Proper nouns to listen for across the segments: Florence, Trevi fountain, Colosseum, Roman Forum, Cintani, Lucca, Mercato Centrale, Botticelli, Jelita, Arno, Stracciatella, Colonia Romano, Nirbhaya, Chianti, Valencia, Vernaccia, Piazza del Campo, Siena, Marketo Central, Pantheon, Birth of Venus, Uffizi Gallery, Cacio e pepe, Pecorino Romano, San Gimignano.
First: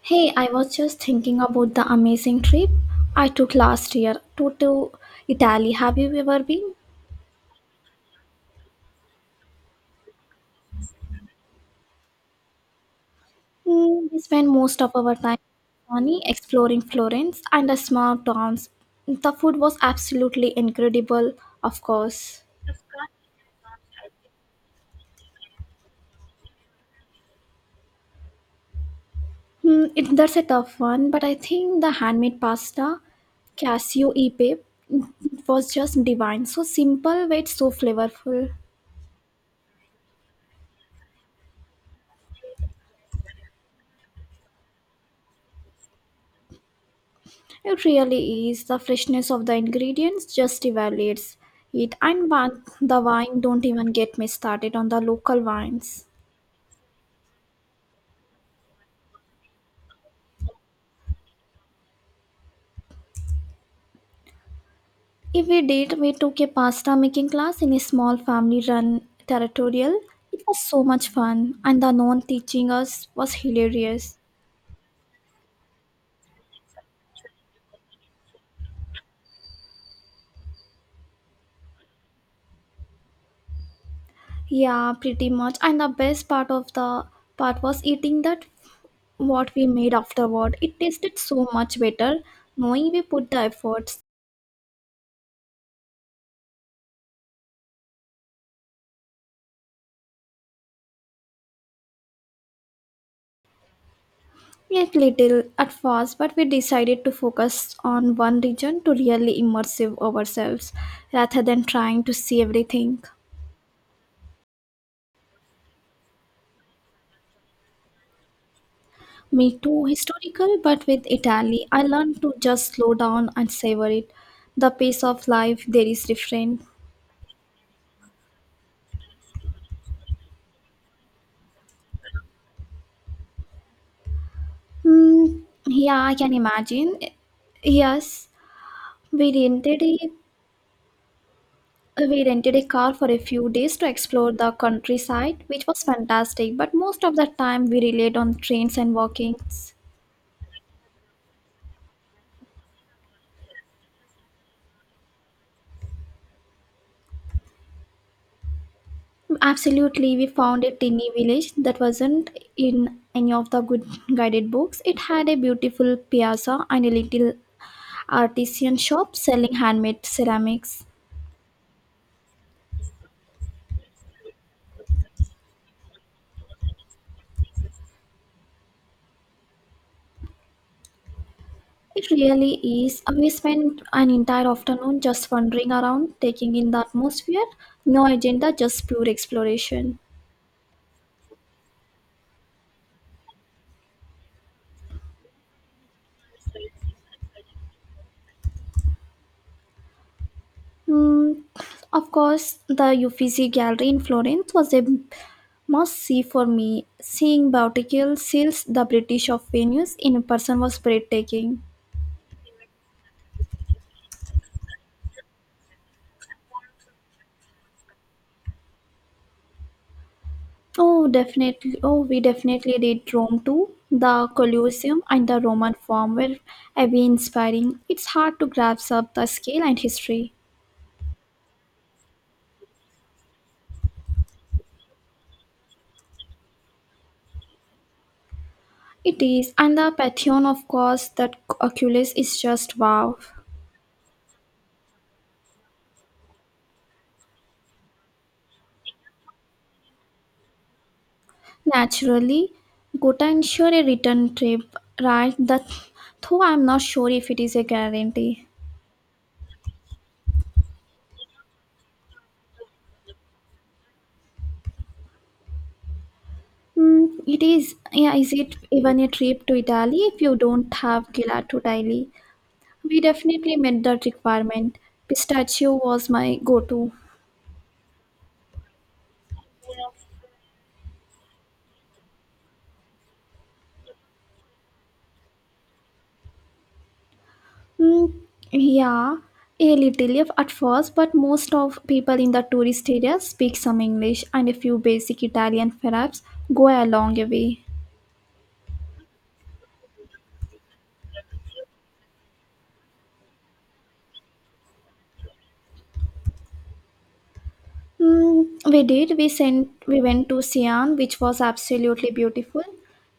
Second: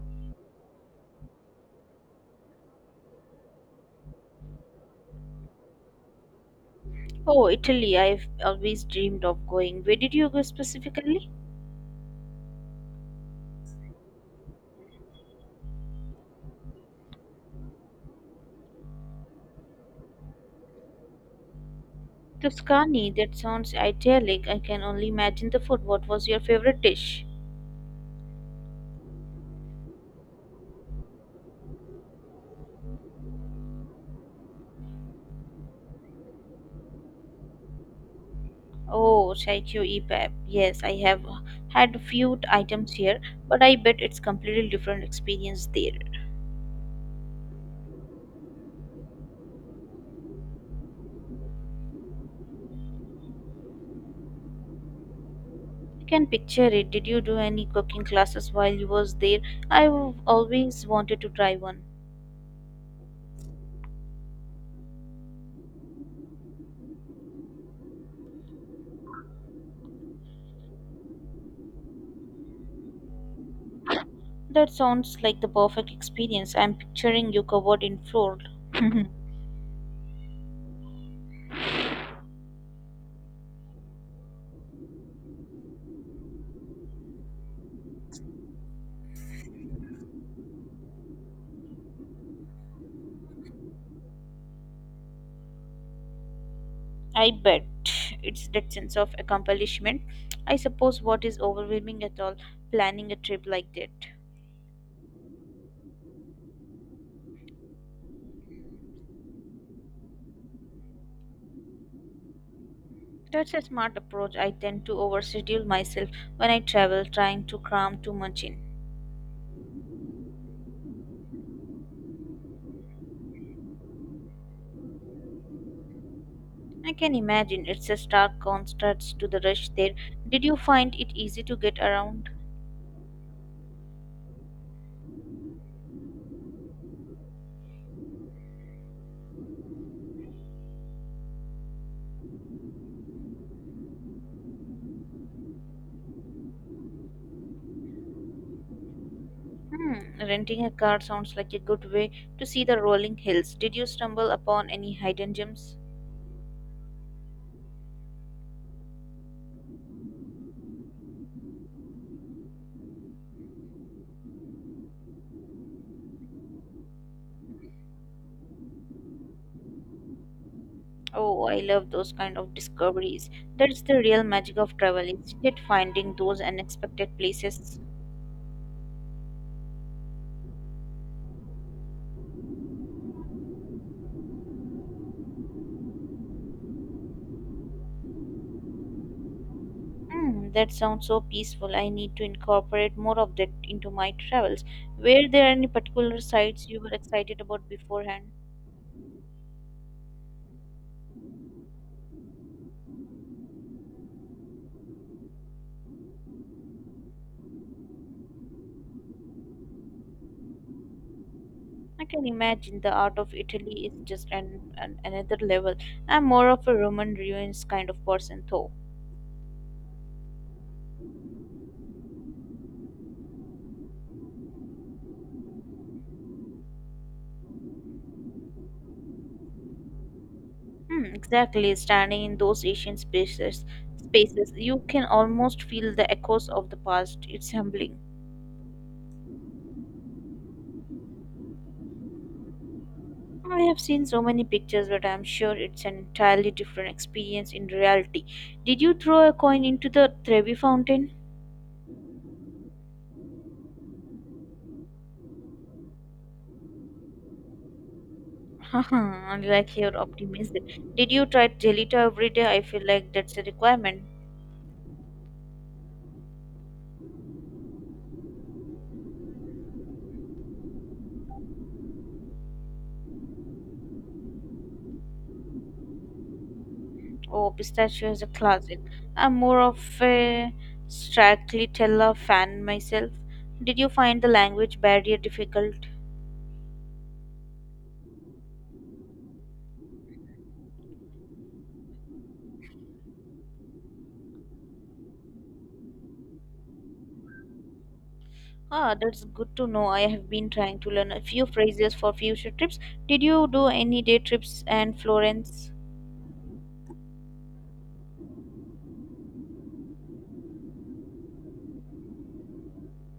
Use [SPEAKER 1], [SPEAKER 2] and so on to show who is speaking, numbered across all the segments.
[SPEAKER 1] Hey, I was just thinking about the amazing trip I took last year to Italy. Have you ever been?
[SPEAKER 2] Oh, Italy, I've always dreamed of going. Where did you go specifically?
[SPEAKER 1] We spent most of our time in Tuscany exploring Florence and the small towns. The food was absolutely incredible, of course.
[SPEAKER 2] Tuscany, that sounds idyllic. I can only imagine the food. What was your favorite dish?
[SPEAKER 1] That's a tough one, but I think the handmade pasta, Casio e pepe, was just divine. So simple, yet so flavorful.
[SPEAKER 2] Oh, Chaikyo Epap. Yes, I have had a few items here, but I bet it's completely different experience there.
[SPEAKER 1] It really is. The freshness of the ingredients just evaluates it. And one, the wine, don't even get me started on the local
[SPEAKER 2] I
[SPEAKER 1] wines.
[SPEAKER 2] can picture it. Did you do any cooking classes while you was there? I've always wanted to try one.
[SPEAKER 1] If we did, we took a pasta making class in a small family run territorial. It was so much fun, and the non teaching us was hilarious.
[SPEAKER 2] That sounds like the perfect experience. I'm picturing you covered in flour.
[SPEAKER 1] Yeah, pretty much. And the best part of the part was eating that what we made afterward. It tasted so much better knowing we put the effort.
[SPEAKER 2] I bet it's that sense of accomplishment. I suppose what is overwhelming at all planning a trip like that.
[SPEAKER 1] Yet little at first, but we decided to focus on one region to really immersive ourselves rather than trying to see everything.
[SPEAKER 2] That's a smart approach. I tend to overschedule myself when I travel, trying to cram too much in.
[SPEAKER 1] Me too, historical, but with Italy, I learned to just slow down and savor it. The pace of life there is different.
[SPEAKER 2] I can imagine it's a stark contrast to the rush there. Did you find it easy to get around?
[SPEAKER 1] Hmm, yeah, I can imagine. Yes, we rented a we rented a car for a few days to explore the countryside, which was fantastic. But most of the time, we relied on trains and walkings.
[SPEAKER 2] Hmm, renting a car sounds like a good way to see the rolling hills. Did you stumble upon any hidden gems?
[SPEAKER 1] Absolutely, we found a tiny village that wasn't in any of the good guided books. It had a beautiful piazza and a little artisan shop selling handmade ceramics.
[SPEAKER 2] Oh, I love those kind of discoveries. That's the real magic of travel, isn't it? Finding those unexpected places.
[SPEAKER 1] It really is. We spent an entire afternoon just wandering around, taking in the atmosphere. No agenda, just pure exploration.
[SPEAKER 2] Hmm, that sounds so peaceful. I need to incorporate more of that into my travels. Were there any particular sites you were excited about beforehand?
[SPEAKER 1] Mm, of course, the Uffizi Gallery in Florence was a must see for me. Seeing Bouticule seals the British of Venus in person was breathtaking.
[SPEAKER 2] I can imagine the art of Italy is just an another level. I'm more of a Roman ruins kind of person, though.
[SPEAKER 1] Oh, definitely. Oh, we definitely did Rome too. The Colosseum and the Roman Forum were very inspiring. It's hard to grasp up the scale and history.
[SPEAKER 2] Hmm, exactly. Standing in those ancient spaces, you can almost feel the echoes of the past. It's humbling.
[SPEAKER 1] It is, and the Pantheon, of course, that Oculus is just wow.
[SPEAKER 2] I have seen so many pictures, but I'm sure it's an entirely different experience in reality. Did you throw a coin into the Trevi fountain?
[SPEAKER 1] Naturally, Gotha ensure a return trip, right? That, though I'm not sure if it is a guarantee.
[SPEAKER 2] I like your optimism. Did you try Jelita every day? I feel like that's a requirement.
[SPEAKER 1] It is, yeah, is it even a trip to Italy if you don't have gelato daily? We definitely met that requirement. Pistachio was my go-to.
[SPEAKER 2] Oh, pistachio is a classic. I'm more of a Stracciatella fan myself. Did you find the language barrier difficult?
[SPEAKER 1] Mm, yeah, a little of at first, but most of people in the tourist area speak some English and a few basic Italian perhaps go a long way.
[SPEAKER 2] Ah, that's good to know. I have been trying to learn a few phrases for future trips. Did you do any day trips and Florence?
[SPEAKER 1] We did. We sent. We went to Sian, which was absolutely beautiful.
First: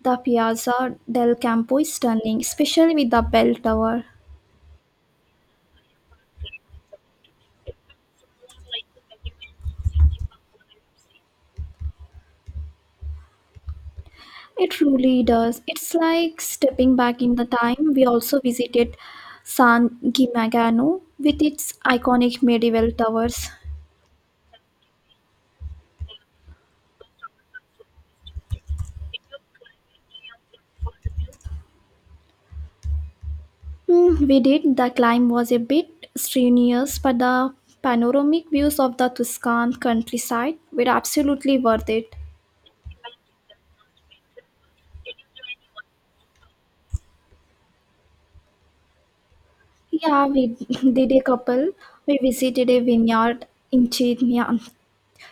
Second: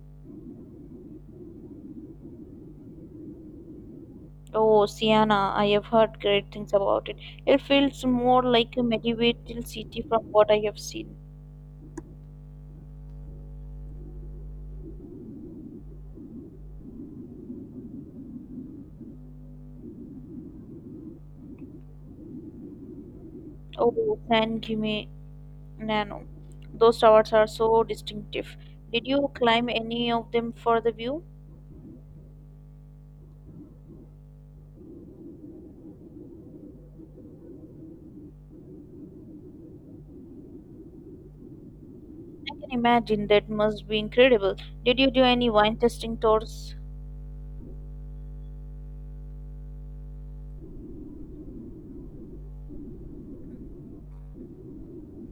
[SPEAKER 1] The Piazza del Campo is stunning, especially with the bell tower.
[SPEAKER 2] Oh, Siena, I have heard great things about it. It feels more like a medieval city from what I have seen.
[SPEAKER 1] It truly does. It's like stepping back in the time. We also visited San Gimignano with its iconic medieval towers.
[SPEAKER 2] Oh, San Gimignano. Those towers are so distinctive. Did you climb any of them for the view?
[SPEAKER 1] We did. The climb was a bit strenuous, but the panoramic views of the Tuscan countryside were absolutely worth it.
[SPEAKER 2] I can imagine that must be incredible. Did you do any wine tasting tours?
[SPEAKER 1] Yeah, we did a couple. We visited a vineyard in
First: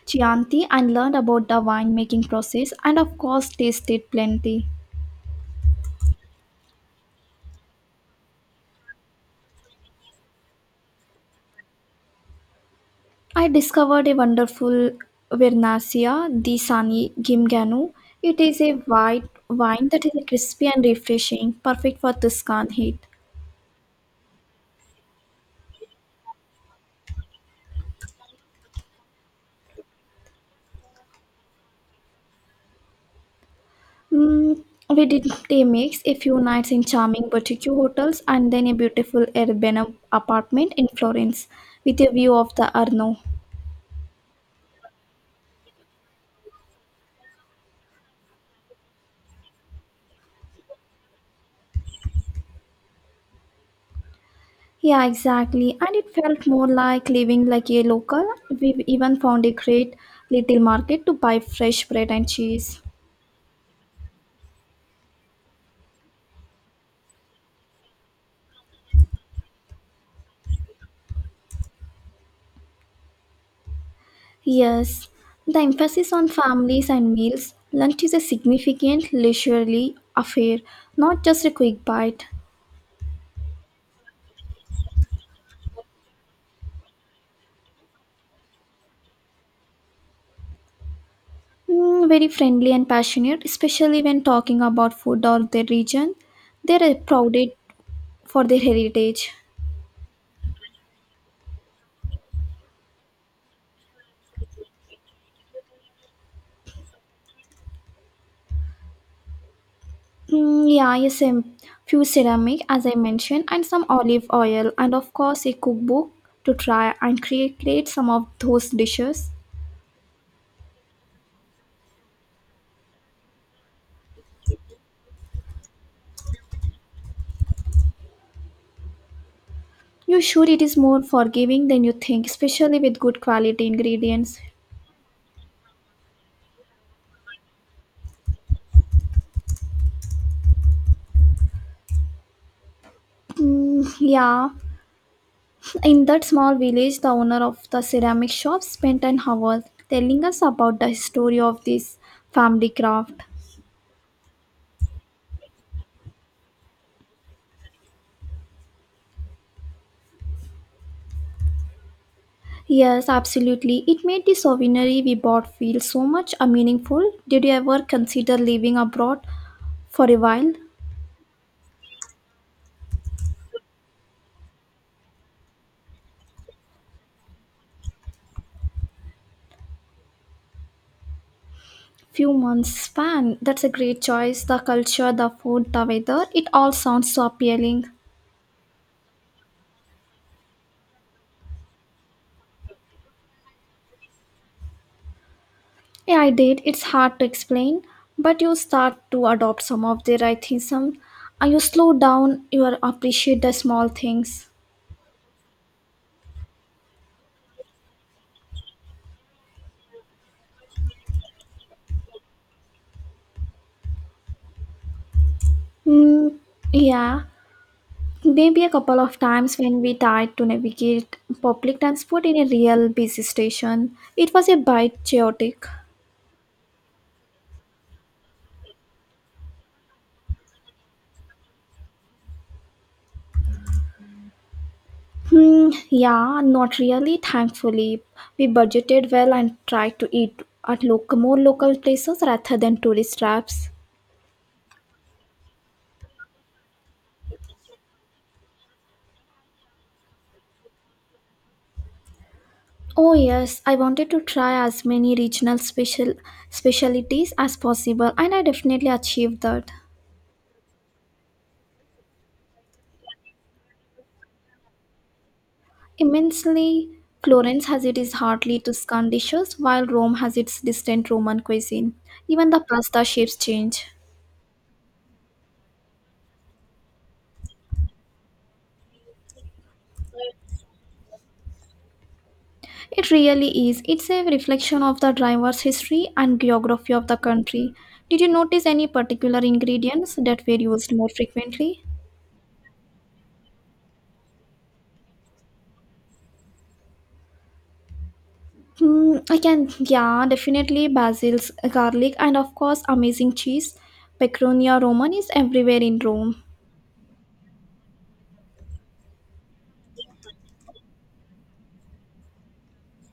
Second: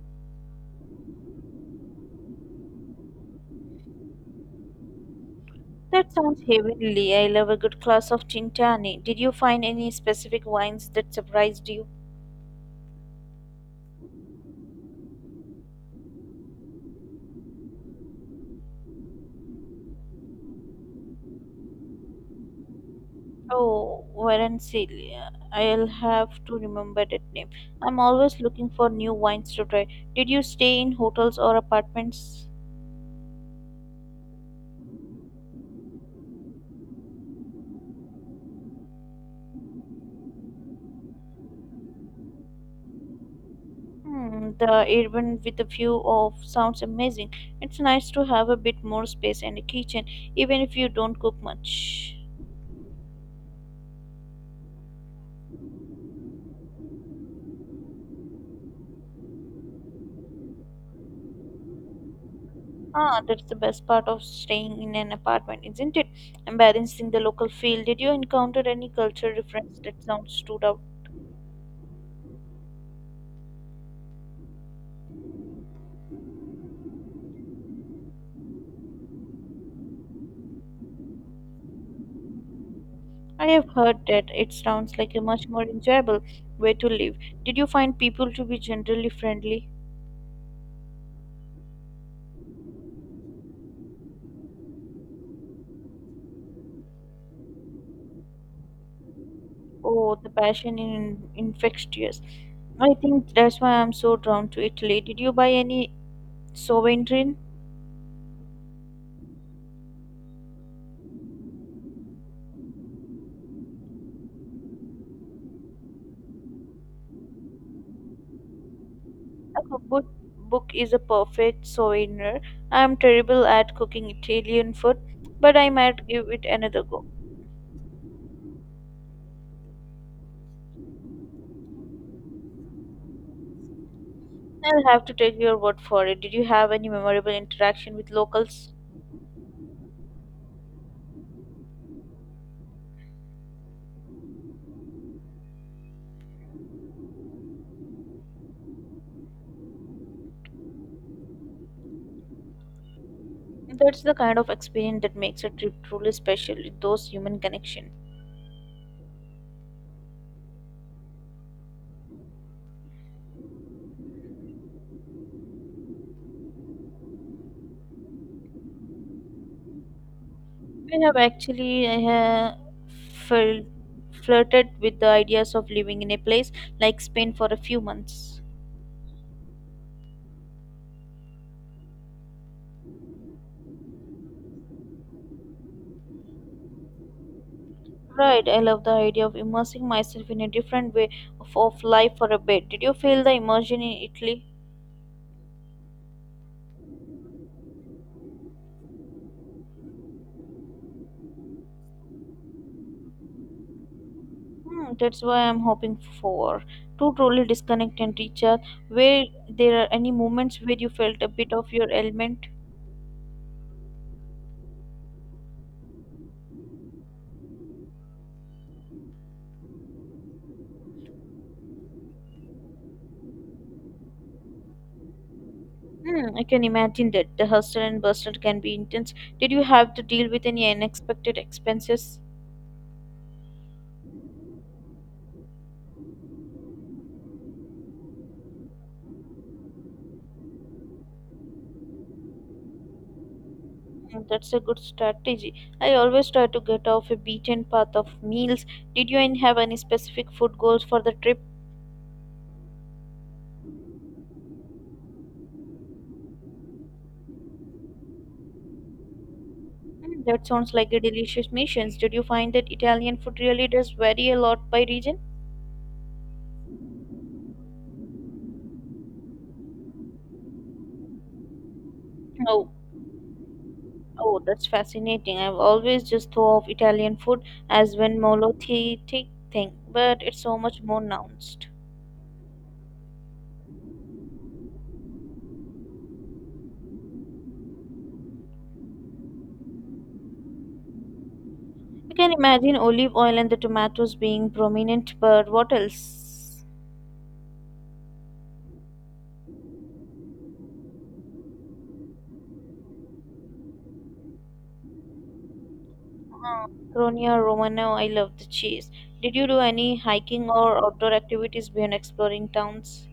[SPEAKER 1] Chianti and learned about the winemaking process, and of course, tasted plenty.
[SPEAKER 2] That sounds heavenly. I love a good glass of Cintani. Did you find any specific wines that surprised you?
[SPEAKER 1] I discovered a wonderful Vernaccia, the Sani Gimgano. It is a white wine that is crispy and refreshing, perfect for Tuscan heat.
[SPEAKER 2] Oh, Valencia. I'll have to remember that name. I'm always looking for new wines to try. Did you stay in hotels or apartments?
[SPEAKER 1] Mm, we did a mix, a few nights in charming boutique hotels, and then a beautiful urban apartment in Florence with a view of the Arno.
[SPEAKER 2] Hmm, the urban with a view of sounds amazing. It's nice to have a bit more space and a kitchen, even if you don't cook much.
[SPEAKER 1] Yeah, exactly. And it felt more like living like a local. We even found a great little market to buy fresh bread and cheese.
[SPEAKER 2] Ah, that's the best part of staying in an apartment, isn't it? And balancing the local feel. Did you encounter any cultural difference that sounds stood out?
[SPEAKER 1] Yes, the emphasis on families and meals, lunch is a significant leisurely affair, not just a quick bite.
[SPEAKER 2] I have heard that it sounds like a much more enjoyable way to live. Did you find people to be generally friendly?
[SPEAKER 1] Very friendly and passionate, especially when talking about food or their region. They are prouded for their heritage.
[SPEAKER 2] Oh, the passion in infectious. I think that's why I'm so drawn to Italy. Did you buy any souvenir?
[SPEAKER 1] Yeah, yes, a few ceramic, as I mentioned, and some olive oil, and of course, a cookbook to try and create some of those dishes.
[SPEAKER 2] A cookbook book is a perfect souvenir. I'm terrible at cooking Italian food, but I might give it another go.
[SPEAKER 1] You're sure it is more forgiving than you think, especially with good quality ingredients.
[SPEAKER 2] I'll have to take your word for it. Did you have any memorable interaction with locals?
[SPEAKER 1] Mm, yeah, in that small village, the owner of the ceramic shop spent an hour telling us about the history of this family craft.
[SPEAKER 2] That's the kind of experience that makes a trip truly special. Those human connection.
[SPEAKER 1] Yes, absolutely. It made the souvenir we bought feel so much meaningful. Did you ever consider living abroad for a while?
[SPEAKER 2] We have actually felt flirted with the ideas of living in a place like Spain for a few months.
[SPEAKER 1] Few months span. That's a great choice. The culture, the food, the weather, it all sounds so appealing.
[SPEAKER 2] Right, I love the idea of immersing myself in a different way of life for a bit. Did you feel the immersion in Italy?
[SPEAKER 1] Yeah, I did. It's hard to explain, but you start to adopt some of their atheism and you slow down, you appreciate the small things.
[SPEAKER 2] Hmm, that's why I'm hoping for to truly disconnect and recharge. Where there are any moments where you felt a bit of your element.
[SPEAKER 1] Mm, yeah, Maybe a couple of times when we tried to navigate public transport in a real busy station, it was a bit chaotic.
[SPEAKER 2] Hmm, I can imagine that. The hustle and bustle can be intense. Did you have to deal with any unexpected expenses?
[SPEAKER 1] Yeah, Not really, thankfully. We budgeted well and tried to eat at local, more local places rather than tourist traps.
[SPEAKER 2] Hmm, that's a good strategy. I always try to get off a beaten path of meals. Did you have any specific food goals for the trip?
[SPEAKER 1] Oh yes, I wanted to try as many regional specialities as possible and I definitely achieved that.
[SPEAKER 2] Hmm, that sounds like a delicious mission. Did you find that Italian food really does vary a lot by region?
[SPEAKER 1] Immensely, Florence has its hardly Tuscan dishes while Rome has its distant Roman cuisine. Even the
[SPEAKER 2] Oh,
[SPEAKER 1] pasta shapes change.
[SPEAKER 2] oh, that's fascinating. I've always just thought of Italian food as one monolithic thing, but it's so much more nuanced.
[SPEAKER 1] It really is. It's a reflection of the driver's history and geography of the country. Did you notice any particular ingredients that were used more frequently?
[SPEAKER 2] You can imagine olive oil and the tomatoes being prominent, but what else?
[SPEAKER 1] Definitely basils, garlic, and of course, amazing cheese. Pecunia romana is everywhere in Rome.
[SPEAKER 2] Uh, Colonia Romano, I love the cheese. Did you do any hiking or outdoor activities beyond exploring towns?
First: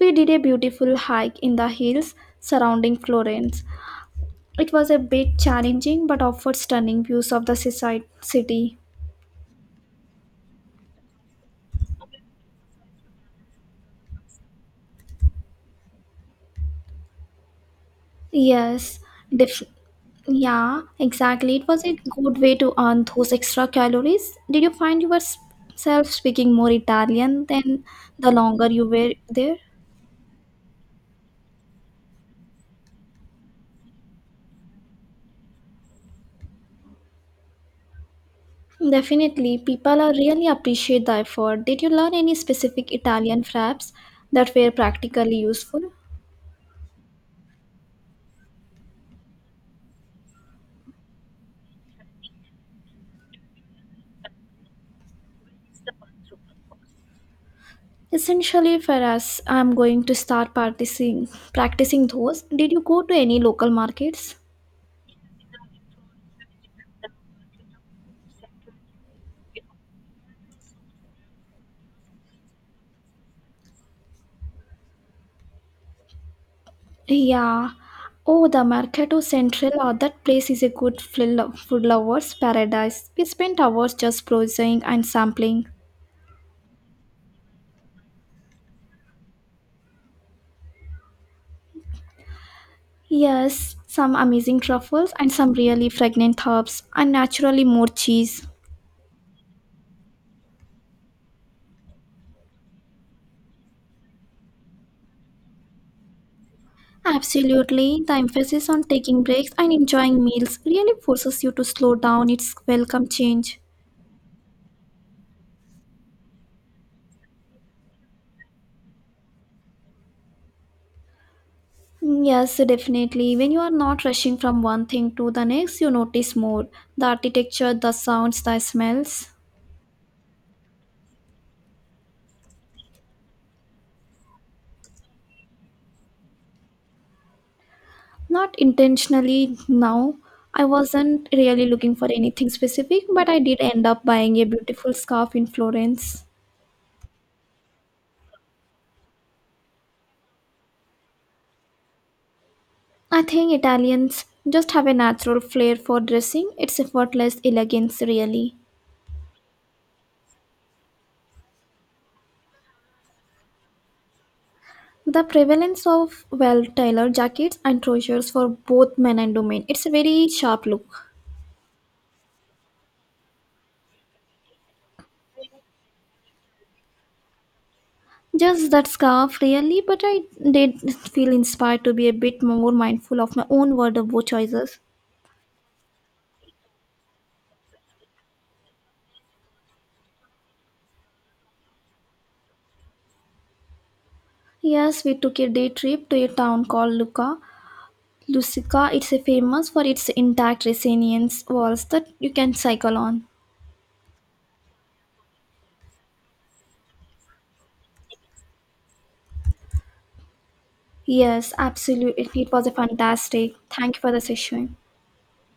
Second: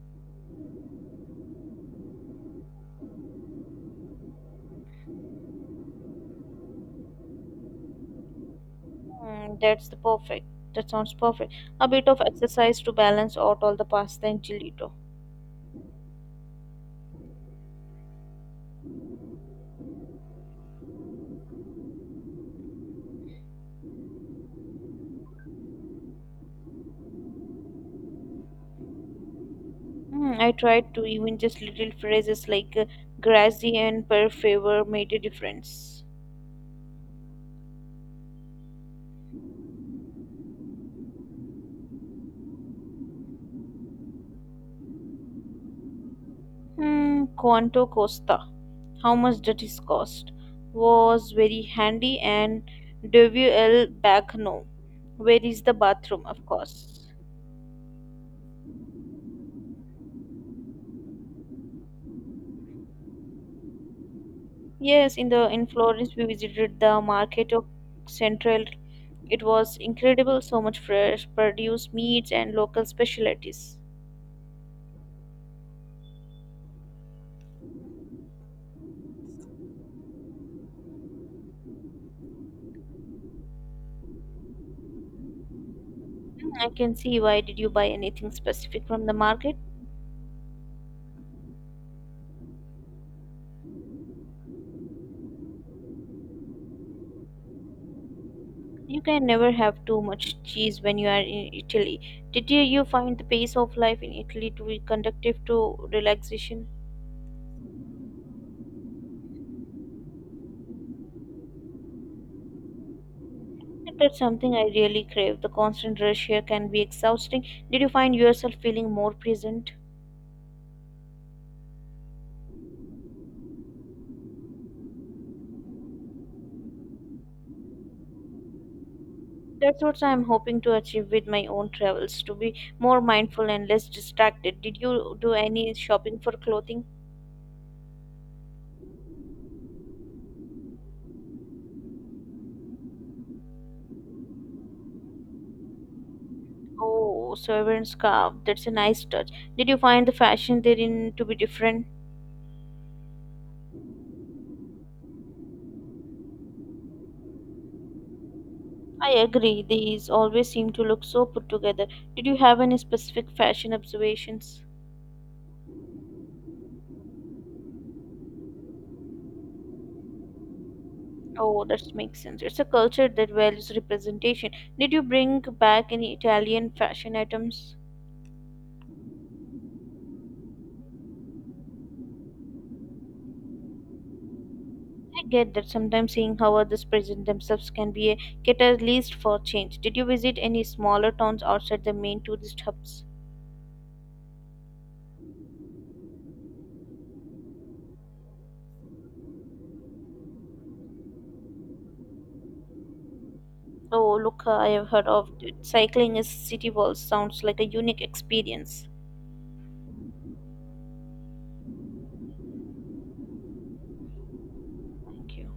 [SPEAKER 1] We did a beautiful hike in the hills surrounding Florence. It was a bit challenging but offered stunning views of the seaside city.
[SPEAKER 2] Mm, that's the perfect. That sounds perfect. A bit of exercise to balance out all the pasta and gelato.
[SPEAKER 1] Yes, def- yeah, exactly. It was a good way to earn those extra calories. Did you find yourself speaking more Italian than the longer you were there?
[SPEAKER 2] I tried to even just little phrases like grassy and per favor made a difference.
[SPEAKER 1] Definitely, people are really appreciate the effort. Did you learn any specific Italian fraps that were practically useful?
[SPEAKER 2] Hmm, Quanto Costa, how much did it cost was very handy, and WL back no, where is the bathroom, of course.
[SPEAKER 1] Essentially, for us, I'm going to start practicing those. Did you go to any local markets?
[SPEAKER 2] Yes, in the in Florence we visited the Marketo Central. It was incredible, so much fresh produce, meats and local specialties.
[SPEAKER 1] Yeah. Oh, the Mercato Central, oh, that place is a good food lover's paradise. We spent hours just browsing and sampling.
[SPEAKER 2] I can see why. Did you buy anything specific from the market?
[SPEAKER 1] Yes, some amazing truffles and some really fragrant herbs, and naturally more cheese.
[SPEAKER 2] You can never have too much cheese when you are in Italy. Did you find the pace of life in Italy to be conductive to relaxation?
[SPEAKER 1] Absolutely. The emphasis on taking breaks and enjoying meals really forces you to slow down. It's welcome change.
[SPEAKER 2] That's something I really crave. The constant rush here can be exhausting. Did you find yourself feeling more present?
[SPEAKER 1] Yes, definitely. When you are not rushing from one thing to the next, you notice more the architecture, the sounds, the smells.
[SPEAKER 2] That's what I'm hoping to achieve with my own travels, to be more mindful and less distracted. Did you do any shopping for clothing?
[SPEAKER 1] Not intentionally now. I wasn't really looking for anything specific, but I did end up buying a beautiful scarf in Florence.
[SPEAKER 2] Oh, sovereign scarf. That's a nice touch. Did you find the fashion therein to be different?
[SPEAKER 1] I think Italians just have a natural flair for dressing. It's effortless elegance, really.
[SPEAKER 2] I agree. These always seem to look so put together. Did you have any specific fashion observations?
[SPEAKER 1] The prevalence of well-tailored jackets and trousers for both men and women. It's a very sharp look.
[SPEAKER 2] Oh, that makes sense. It's a culture that values representation. Did you bring back any Italian fashion items?
[SPEAKER 1] Just that scarf, really, but I did feel inspired to be a bit more mindful of my own wardrobe choices.
[SPEAKER 2] I get that sometimes seeing how others present themselves can be a catalyst for change. Did you visit any smaller towns outside the main tourist hubs?
[SPEAKER 1] Yes, we took a day trip to a town called Lucca. Lusica, it's a famous for its intact resilience walls that you can cycle on.
[SPEAKER 2] Oh, look, I have heard of it. Cycling is city walls. Sounds like a unique experience.
[SPEAKER 1] Yes, absolutely. It was a fantastic. Thank you for the session.
[SPEAKER 2] Thank you.